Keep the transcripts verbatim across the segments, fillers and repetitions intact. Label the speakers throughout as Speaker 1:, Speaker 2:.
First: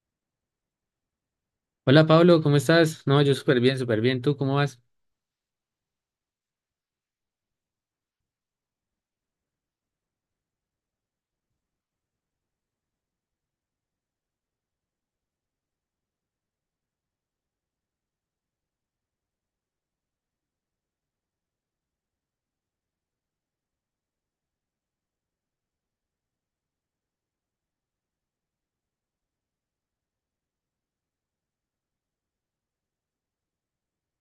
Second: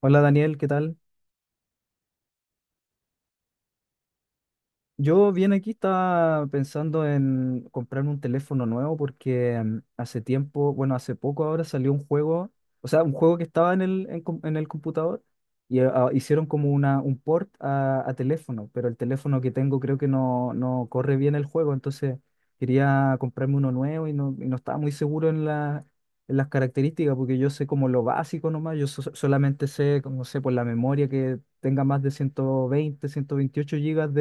Speaker 1: Hola Daniel, ¿qué tal?
Speaker 2: Hola Pablo, ¿cómo estás? No, yo súper bien, súper bien. ¿Tú cómo vas?
Speaker 1: Yo bien, aquí estaba pensando en comprarme un teléfono nuevo porque em, hace tiempo, bueno, hace poco ahora salió un juego, o sea, un juego que estaba en el, en, com- en el computador y eh, ah, hicieron como una, un port a, a teléfono, pero el teléfono que tengo creo que no, no corre bien el juego, entonces quería comprarme uno nuevo y no, y no estaba muy seguro en la, en las características porque yo sé como lo básico nomás, yo so- solamente sé, como sé, por la memoria que tenga más de ciento veinte, ciento veintiocho gigas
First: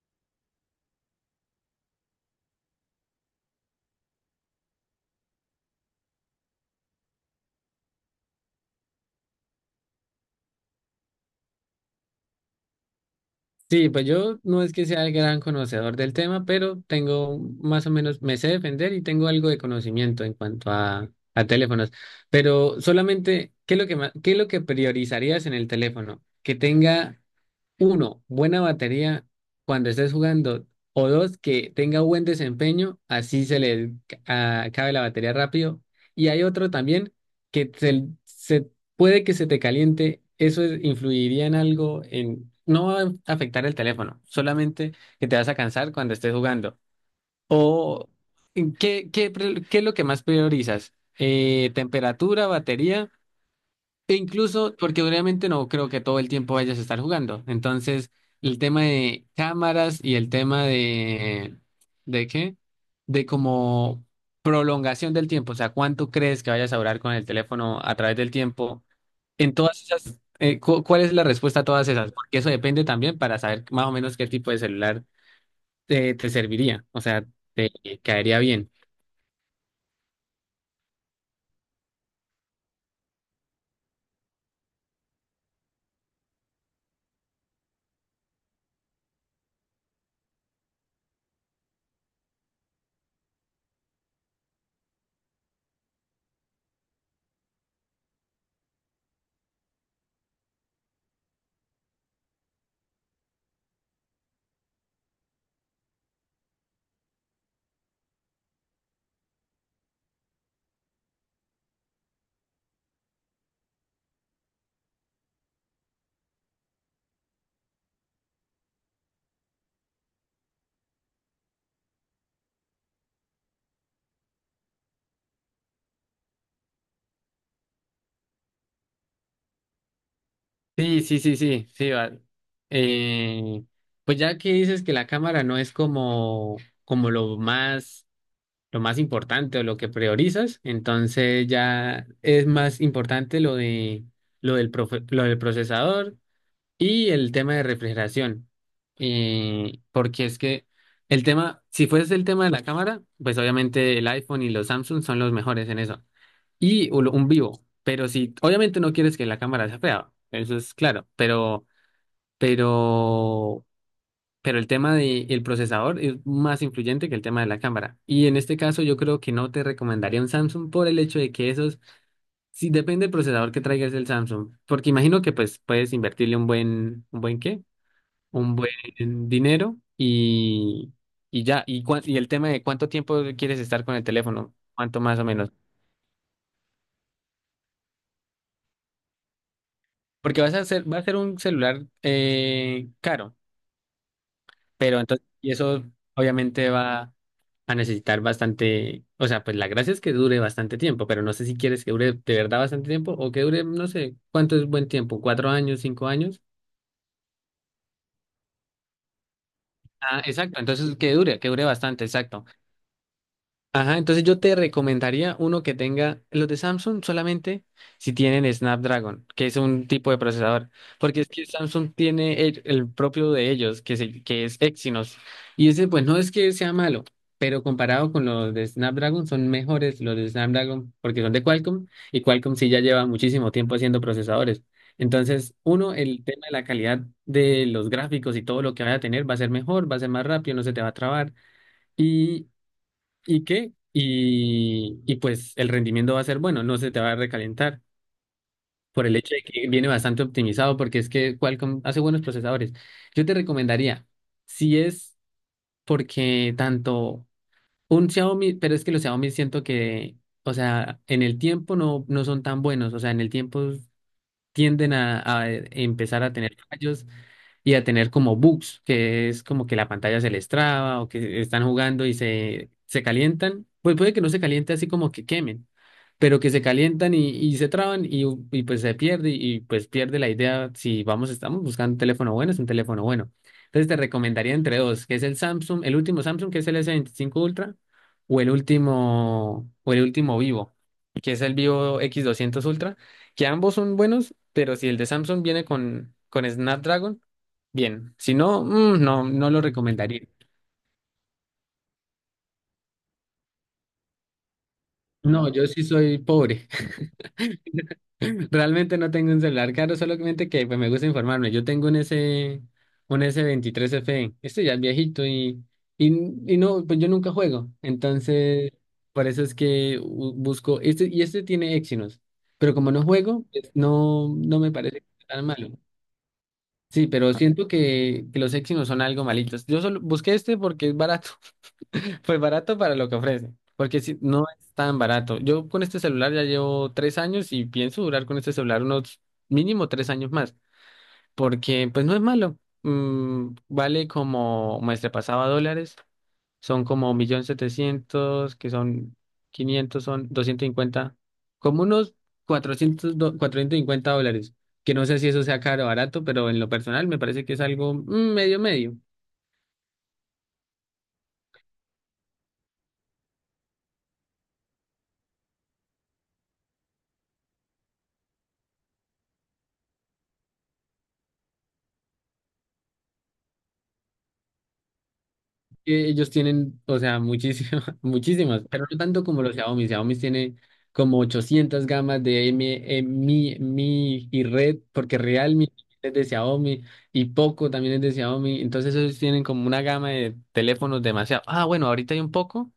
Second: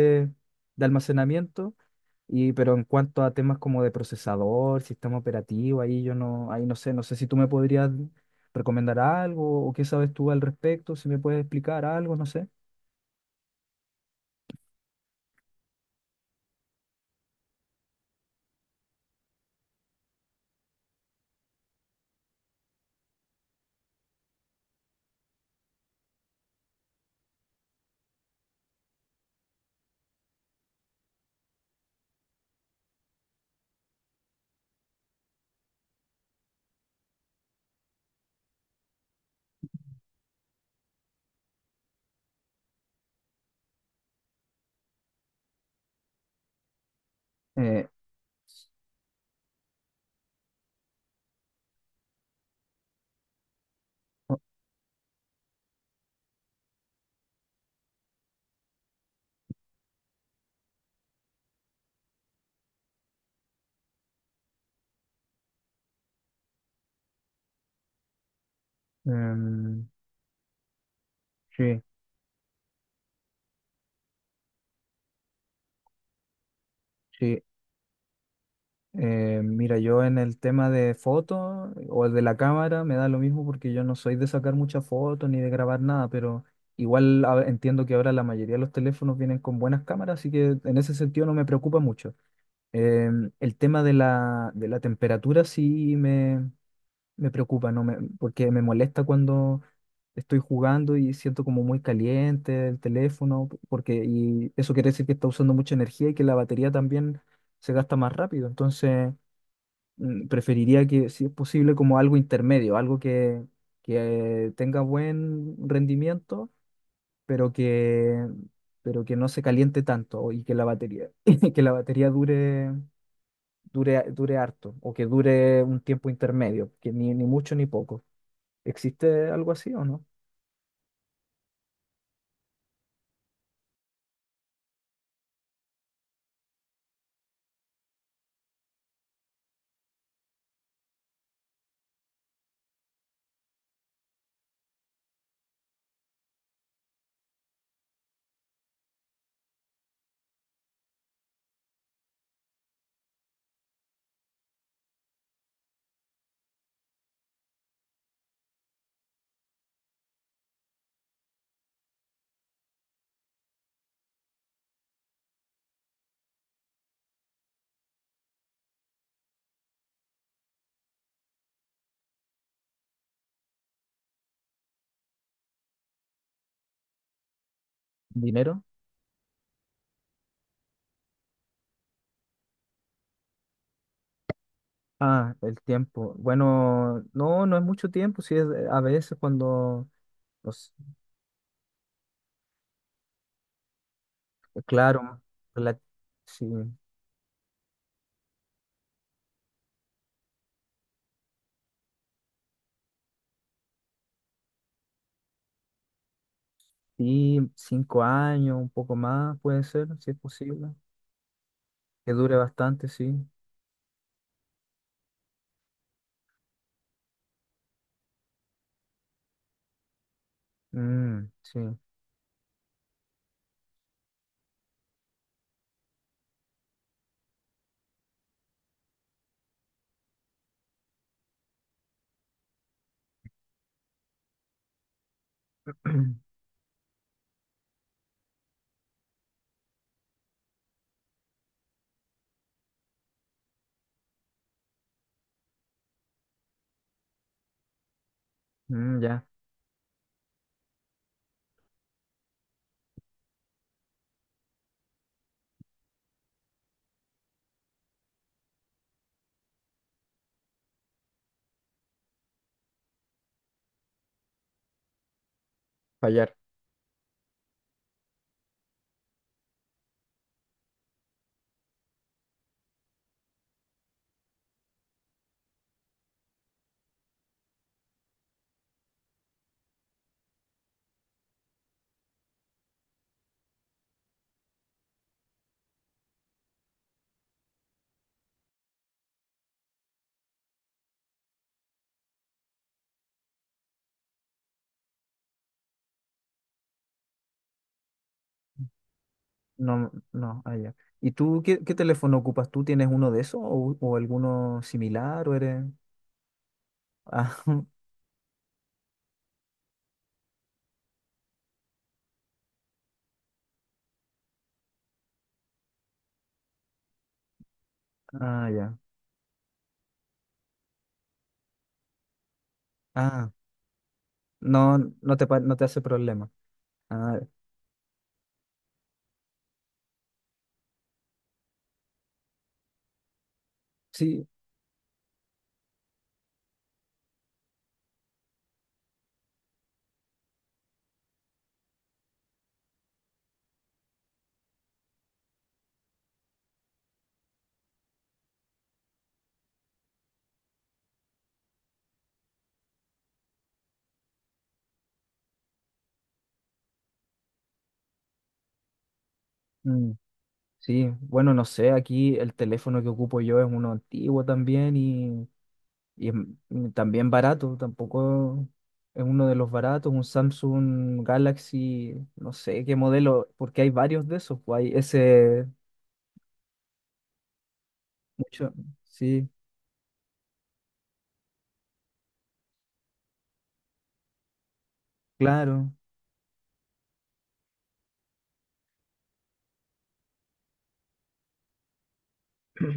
Speaker 1: de almacenamiento, y, pero en cuanto a temas como de procesador, sistema operativo, ahí yo no, ahí no sé, no sé si tú me podrías recomendar algo o qué sabes tú al respecto, si me puedes explicar algo, no sé.
Speaker 2: Sí, pues yo no es que sea el gran conocedor del tema, pero tengo más o menos, me sé defender y tengo algo de conocimiento en cuanto a, a teléfonos. Pero solamente, ¿qué es lo que ma- qué es lo que priorizarías en el teléfono? ¿Que tenga uno, buena batería cuando estés jugando? O dos, que tenga buen desempeño, así se le ca- acabe la batería rápido. Y hay otro también que se, se- puede que se te caliente. Eso es- influiría en algo, en, no va a afectar el teléfono, solamente que te vas a cansar cuando estés jugando.
Speaker 1: Eh,
Speaker 2: O, ¿qué, qué, pre- ¿qué es lo que más priorizas? Eh, ¿temperatura, batería? E
Speaker 1: o-
Speaker 2: incluso, porque obviamente no creo que todo el tiempo vayas a estar jugando. Entonces, el tema de cámaras y el tema de, ¿de qué? De como prolongación del tiempo. O sea, ¿cuánto crees que vayas a durar con el teléfono a través del tiempo? En todas
Speaker 1: em,
Speaker 2: esas, eh, cu- ¿cuál es la respuesta a
Speaker 1: sí,
Speaker 2: todas esas? Porque eso depende también para saber más o menos qué tipo de celular te, te serviría. O sea,
Speaker 1: sí.
Speaker 2: te caería bien.
Speaker 1: Eh, mira, yo en el tema de fotos o de la cámara me da lo mismo porque yo no soy de sacar muchas fotos ni de grabar nada, pero igual a- entiendo que ahora la mayoría de los teléfonos vienen con buenas cámaras, así que en ese sentido no me preocupa mucho. Em, el tema de la, de la temperatura sí me, me preocupa, ¿no? Me- porque me molesta cuando estoy jugando y siento como muy caliente el teléfono, p- porque y eso quiere decir que está usando mucha energía y que la batería también se gasta más rápido. Entonces, mm, preferiría que, si es posible, como algo intermedio, algo que, que tenga buen rendimiento, pero que, pero que no se caliente tanto y que la batería, que la batería dure dure, dure harto o que dure un tiempo intermedio, que ni, ni mucho ni poco. ¿Existe algo así o no?
Speaker 2: Sí, sí, sí, sí, sí, vale. Eh, pues ya que dices que la cámara no es como, como lo más, lo más importante o lo que priorizas, entonces ya es más importante lo de, lo del profe- lo del procesador y el tema de refrigeración. Eh, porque es que el tema, si fuese el tema de la cámara, pues obviamente el iPhone y los Samsung son los mejores en eso y un un vivo. Pero si, obviamente no quieres que la cámara sea fea, eso es claro, pero, pero, pero el tema del procesador es más influyente que el tema de la cámara. Y en este caso yo creo que no te recomendaría un Samsung por el hecho de que esos, si depende del procesador que traigas el Samsung, porque imagino que pues puedes invertirle un buen, un buen qué, un
Speaker 1: ¿Dinero?
Speaker 2: buen dinero y, y ya, y, cua- y el tema de cuánto tiempo quieres estar con el teléfono, cuánto más o
Speaker 1: Ah,
Speaker 2: menos.
Speaker 1: el tiempo. Bueno, no, no es mucho tiempo, sí, es, a veces cuando,
Speaker 2: Porque
Speaker 1: no
Speaker 2: vas a
Speaker 1: sé,
Speaker 2: hacer, va a ser un celular eh, caro, pero
Speaker 1: claro,
Speaker 2: entonces, y
Speaker 1: rela-
Speaker 2: eso
Speaker 1: sí,
Speaker 2: obviamente va a necesitar bastante, o sea, pues la gracia es que dure bastante tiempo, pero no sé si quieres que dure de verdad bastante tiempo o que dure, no sé, ¿cuánto es buen tiempo? ¿Cuatro años, cinco años?
Speaker 1: sí, cinco años, un poco más puede ser, si es
Speaker 2: Ah, exacto,
Speaker 1: posible,
Speaker 2: entonces que dure, que dure bastante,
Speaker 1: que dure
Speaker 2: exacto.
Speaker 1: bastante, sí.
Speaker 2: Ajá, entonces yo te recomendaría uno que tenga los de Samsung solamente si tienen Snapdragon, que es un tipo de procesador, porque es
Speaker 1: Mm,
Speaker 2: que
Speaker 1: sí.
Speaker 2: Samsung tiene el, el propio de ellos, que, se- que es Exynos, y ese pues no es que sea malo, pero comparado con los de Snapdragon son mejores los de Snapdragon porque son de Qualcomm y Qualcomm sí ya lleva muchísimo tiempo haciendo procesadores. Entonces, uno, el tema de la calidad de los gráficos y todo lo que vaya a tener va a ser mejor, va a ser más rápido, no se te va a trabar. ¿Y qué? Y, y pues el rendimiento va a ser bueno, no se te va a recalentar
Speaker 1: Mm,
Speaker 2: por el
Speaker 1: ya,
Speaker 2: hecho de que viene bastante optimizado, porque es que Qualcomm hace buenos procesadores. Yo te recomendaría, si es porque tanto un Xiaomi, pero es que los Xiaomi siento que, o sea, en el tiempo no, no son tan buenos, o sea, en el tiempo tienden a, a, eh, empezar
Speaker 1: fallar.
Speaker 2: a tener fallos y a tener como bugs, que es como que la pantalla se les traba o que están jugando y se, se calientan. Pues puede que no se caliente así como que quemen, pero que se calientan y, y se traban y, y pues se pierde y pues pierde la idea si vamos, estamos buscando un teléfono bueno, es un teléfono bueno. Entonces te recomendaría entre dos, que es el Samsung, el último Samsung, que es el S veinticinco Ultra, o el último, o el último Vivo, que es el Vivo X doscientos Ultra, que ambos son buenos, pero si el de Samsung viene con, con Snapdragon, bien, si no, mm, no, no lo
Speaker 1: No,
Speaker 2: recomendaría.
Speaker 1: no, allá. ¿Y tú qué, qué teléfono ocupas? ¿Tú tienes uno de esos o, o alguno similar o
Speaker 2: No,
Speaker 1: eres...
Speaker 2: yo sí soy pobre.
Speaker 1: Ah,
Speaker 2: Realmente no tengo un celular caro, solamente que pues, me gusta informarme. Yo tengo un S, un S veintitrés F. Este ya es viejito y, y, y no, pues yo nunca juego.
Speaker 1: ah, ya.
Speaker 2: Entonces, por eso es que bu- busco. Este, y este tiene Exynos. Pero como no
Speaker 1: Ah,
Speaker 2: juego, pues, no, no me
Speaker 1: no,
Speaker 2: parece
Speaker 1: no te, pa-
Speaker 2: tan
Speaker 1: no te
Speaker 2: malo.
Speaker 1: hace problema.
Speaker 2: Sí,
Speaker 1: Ah,
Speaker 2: pero siento que, que los Exynos son algo malitos. Yo solo busqué este porque es barato. Pues barato para lo que ofrece, porque si
Speaker 1: sí,
Speaker 2: no es tan barato. Yo con este celular ya llevo tres años y pienso durar con este celular unos mínimo tres años más, porque pues no es malo. Mm, vale, como me pasaba dólares, son como un millón setecientos, que son quinientos son doscientos cincuenta, como unos cuatrocientos do- cuatrocientos cincuenta dólares, que no sé si eso sea caro o barato, pero en lo personal me parece que es algo mm, medio medio.
Speaker 1: mm, sí. Bueno, no sé, aquí el teléfono que ocupo yo es uno antiguo también y, y es m- mm, también barato. Tampoco es uno de los baratos, un Samsung Galaxy, no sé qué modelo, porque hay varios de esos. Pues, hay ese,
Speaker 2: Que ellos tienen, o sea, muchísimas,
Speaker 1: mucho,
Speaker 2: muchísimas, pero no tanto
Speaker 1: sí,
Speaker 2: como los Xiaomi. Xiaomi tiene como ochocientas gamas de M, eh, Mi, Mi y Red, porque Realme
Speaker 1: claro.
Speaker 2: es de Xiaomi y Poco también es de Xiaomi. Entonces ellos tienen como una gama de teléfonos demasiado. Ah, bueno, ahorita hay un Poco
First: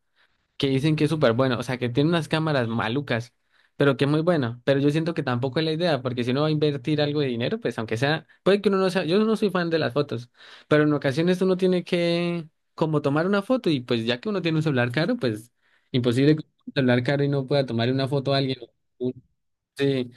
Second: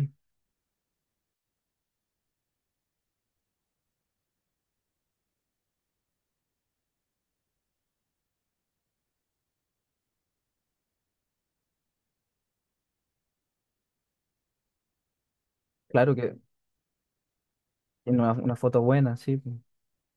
Speaker 2: que dicen que es súper bueno, o sea, que tiene unas cámaras malucas, pero que es muy bueno. Pero yo siento que tampoco es la idea, porque si uno va a invertir algo de dinero, pues aunque sea, puede que uno no sea, yo no soy fan de las fotos, pero en ocasiones uno tiene que como tomar una foto y pues ya que uno tiene un celular caro, pues
Speaker 1: Claro que
Speaker 2: imposible que un celular caro y no pueda tomar una
Speaker 1: tiene una,
Speaker 2: foto a
Speaker 1: una
Speaker 2: alguien.
Speaker 1: foto
Speaker 2: Un-
Speaker 1: buena, sí.
Speaker 2: Sí.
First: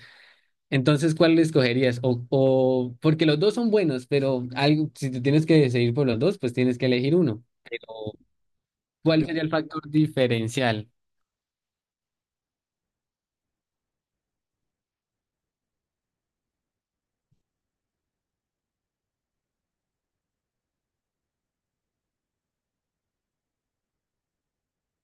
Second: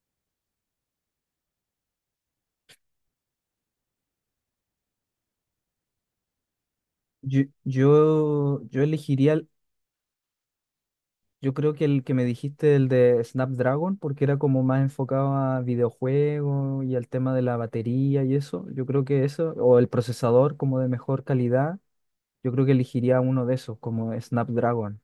Speaker 2: Entonces, ¿cuál escogerías? O, o porque los dos son buenos, pero algo, si te tienes que decidir por los dos, pues tienes que elegir
Speaker 1: Yo,
Speaker 2: uno. O,
Speaker 1: yo, yo
Speaker 2: ¿cuál
Speaker 1: elegiría,
Speaker 2: sería el
Speaker 1: el-
Speaker 2: factor diferencial?
Speaker 1: yo creo que el que me dijiste, el de Snapdragon, porque era como más enfocado a videojuegos y al tema de la batería y eso. Yo creo que eso, o el procesador como de mejor calidad, yo creo que elegiría uno de esos, como Snapdragon.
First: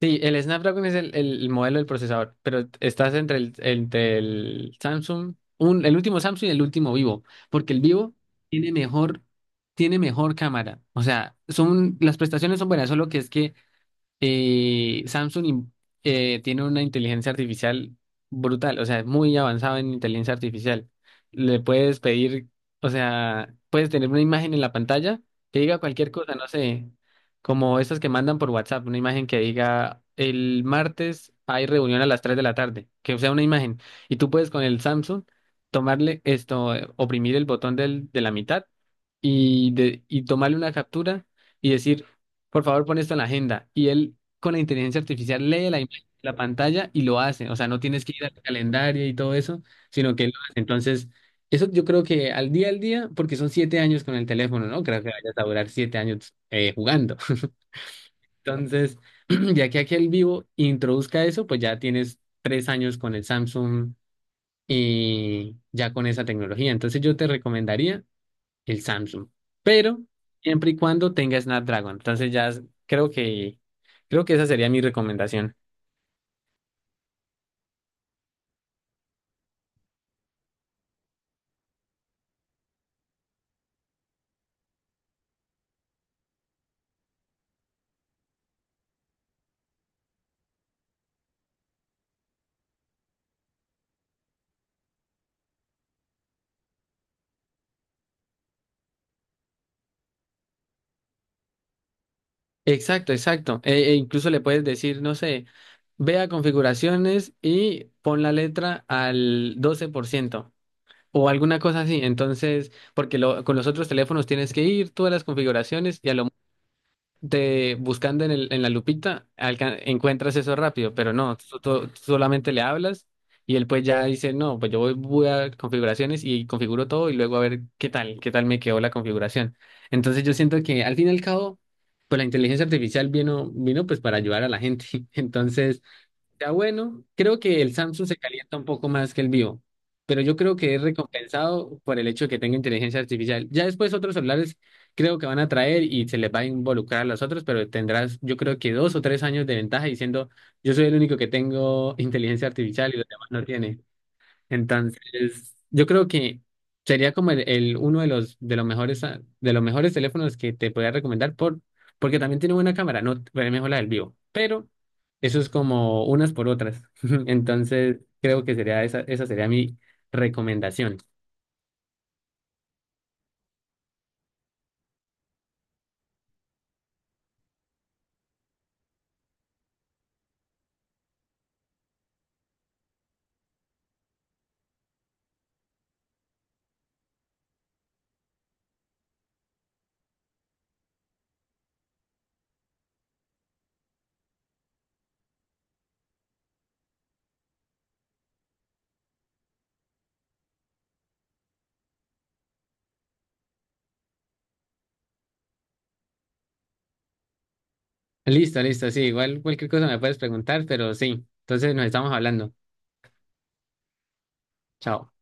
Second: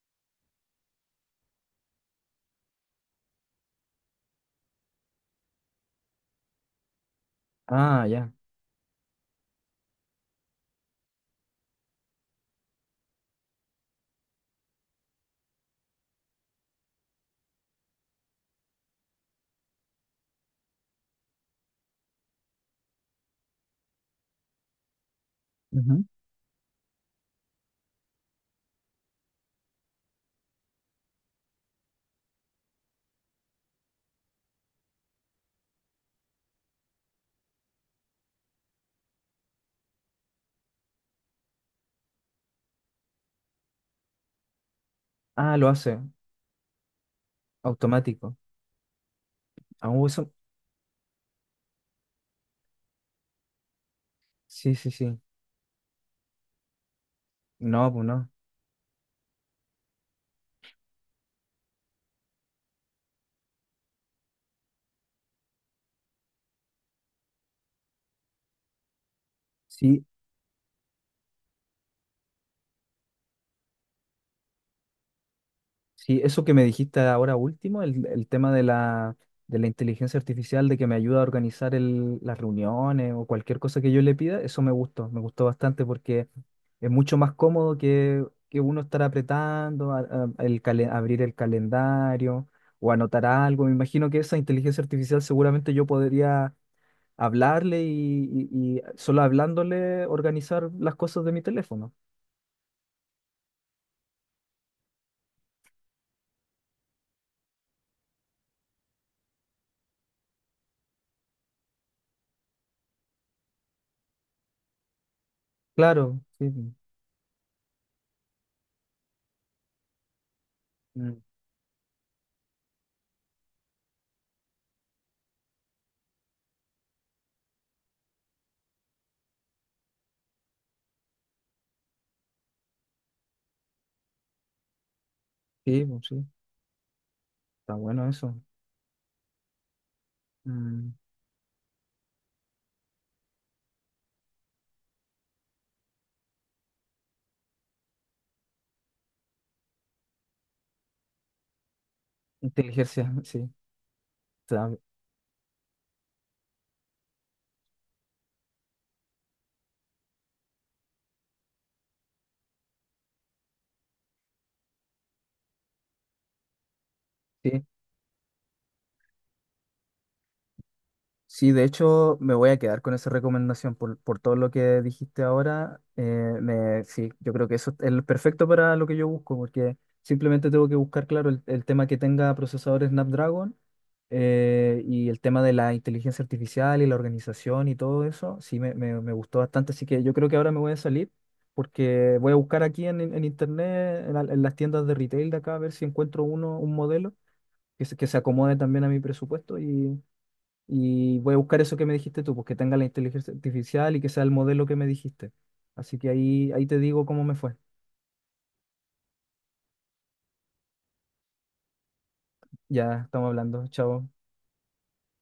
Speaker 2: Sí, el Snapdragon es el, el- modelo del procesador, pero estás entre el, entre el Samsung, un, el último Samsung y el último Vivo, porque el
Speaker 1: Ah,
Speaker 2: Vivo
Speaker 1: ya.
Speaker 2: tiene mejor, tiene mejor cámara. O sea, son, las prestaciones son buenas, solo que es que y Samsung in- eh, tiene una inteligencia artificial brutal, o sea, es muy avanzado en inteligencia artificial. Le puedes pedir, o sea, puedes tener una imagen en la pantalla que diga
Speaker 1: Ujú.
Speaker 2: cualquier cosa, no sé, como estas que mandan por WhatsApp, una imagen que diga el martes hay reunión a las tres de la tarde, que sea una imagen. Y tú puedes con el Samsung tomarle esto, eh, oprimir el botón del, de la mitad y, de, y tomarle una captura y decir, por favor, pon esto en la agenda. Y él con la inteligencia artificial
Speaker 1: Ah, lo
Speaker 2: lee la
Speaker 1: hace,
Speaker 2: imagen de la pantalla y lo hace. O sea, no tienes que ir
Speaker 1: automático.
Speaker 2: al calendario y todo eso,
Speaker 1: Ah,
Speaker 2: sino que
Speaker 1: eso-
Speaker 2: él lo hace. Entonces, eso yo creo que al día al día, porque son siete años con el teléfono,
Speaker 1: sí,
Speaker 2: ¿no?
Speaker 1: sí,
Speaker 2: Creo que
Speaker 1: sí.
Speaker 2: vayas a durar siete años eh, jugando.
Speaker 1: No, pues no.
Speaker 2: Entonces, ya que aquí el vivo introduzca eso, pues ya tienes tres años con el Samsung y ya con esa tecnología. Entonces, yo te recomendaría el Samsung, pero
Speaker 1: Sí,
Speaker 2: siempre y cuando tenga Snapdragon. Entonces ya es- creo que creo que esa sería mi recomendación.
Speaker 1: sí, eso que me dijiste ahora último, el, el tema de la, de la inteligencia artificial, de que me ayuda a organizar el- las reuniones o cualquier cosa que yo le pida, eso me gustó, me gustó bastante porque es mucho más cómodo que, que uno estar apretando, a- a- el calen- abrir el calendario o anotar algo. Me imagino que esa inteligencia artificial seguramente yo podría hablarle y, y y solo hablándole organizar las cosas de mi teléfono.
Speaker 2: Exacto, exacto. E, e incluso le puedes decir, no sé, ve a configuraciones y pon la letra al doce por ciento o alguna cosa así. Entonces, porque lo- con los otros teléfonos tienes que ir tú a las configuraciones y a
Speaker 1: Claro,
Speaker 2: lo
Speaker 1: sí.
Speaker 2: de buscando en el, en la lupita, alca- encuentras eso rápido, pero
Speaker 1: Mm.
Speaker 2: no, tú, tú- tú solamente le hablas y él pues ya dice, no, pues yo voy, voy a configuraciones y configuro todo y luego a ver qué tal, qué tal me quedó la configuración. Entonces yo siento que al fin y al cabo, pues la inteligencia artificial vino, vino pues para ayudar a la gente. Entonces,
Speaker 1: Sí, pues sí,
Speaker 2: está bueno. Creo que el
Speaker 1: está bueno
Speaker 2: Samsung se
Speaker 1: eso.
Speaker 2: calienta un poco más que el Vivo, pero yo creo que es
Speaker 1: Mm,
Speaker 2: recompensado por el hecho de que tenga inteligencia artificial. Ya después otros celulares creo que van a traer y se les va a involucrar a los otros, pero tendrás yo creo que dos o tres años de ventaja diciendo yo soy el único que tengo inteligencia artificial y los
Speaker 1: inteligencia,
Speaker 2: demás no
Speaker 1: sí.
Speaker 2: tienen.
Speaker 1: Está-
Speaker 2: Entonces, yo creo que sería como el, el- uno de los de los mejores ah, de los mejores teléfonos que te podría recomendar por porque también tiene buena cámara, no es mejor la del vivo, pero eso es como unas por otras.
Speaker 1: sí,
Speaker 2: Entonces, creo que sería esa esa sería mi recomendación.
Speaker 1: sí, de hecho me voy a quedar con esa recomendación por, por todo lo que dijiste ahora. eh, me, sí, yo creo que eso es lo perfecto para lo que yo busco, porque simplemente tengo que buscar, claro, el, el tema que tenga procesadores Snapdragon eh, y el tema de la inteligencia artificial y la organización y todo eso. Sí, me, me, me gustó bastante, así que yo creo que ahora me voy a salir porque voy a buscar aquí en, en internet, en, la- en las tiendas de retail de acá, a ver si encuentro uno, un modelo que se, que se acomode también a mi presupuesto y, y voy a buscar eso que me dijiste tú, pues que tenga la inteligencia artificial y que sea el modelo que me dijiste. Así que ahí, ahí te digo cómo me fue.
Speaker 2: Listo, listo, sí, igual cualquier cosa me puedes preguntar, pero sí. Entonces nos estamos hablando.
Speaker 1: Ya estamos hablando. Chao.
Speaker 2: Chao.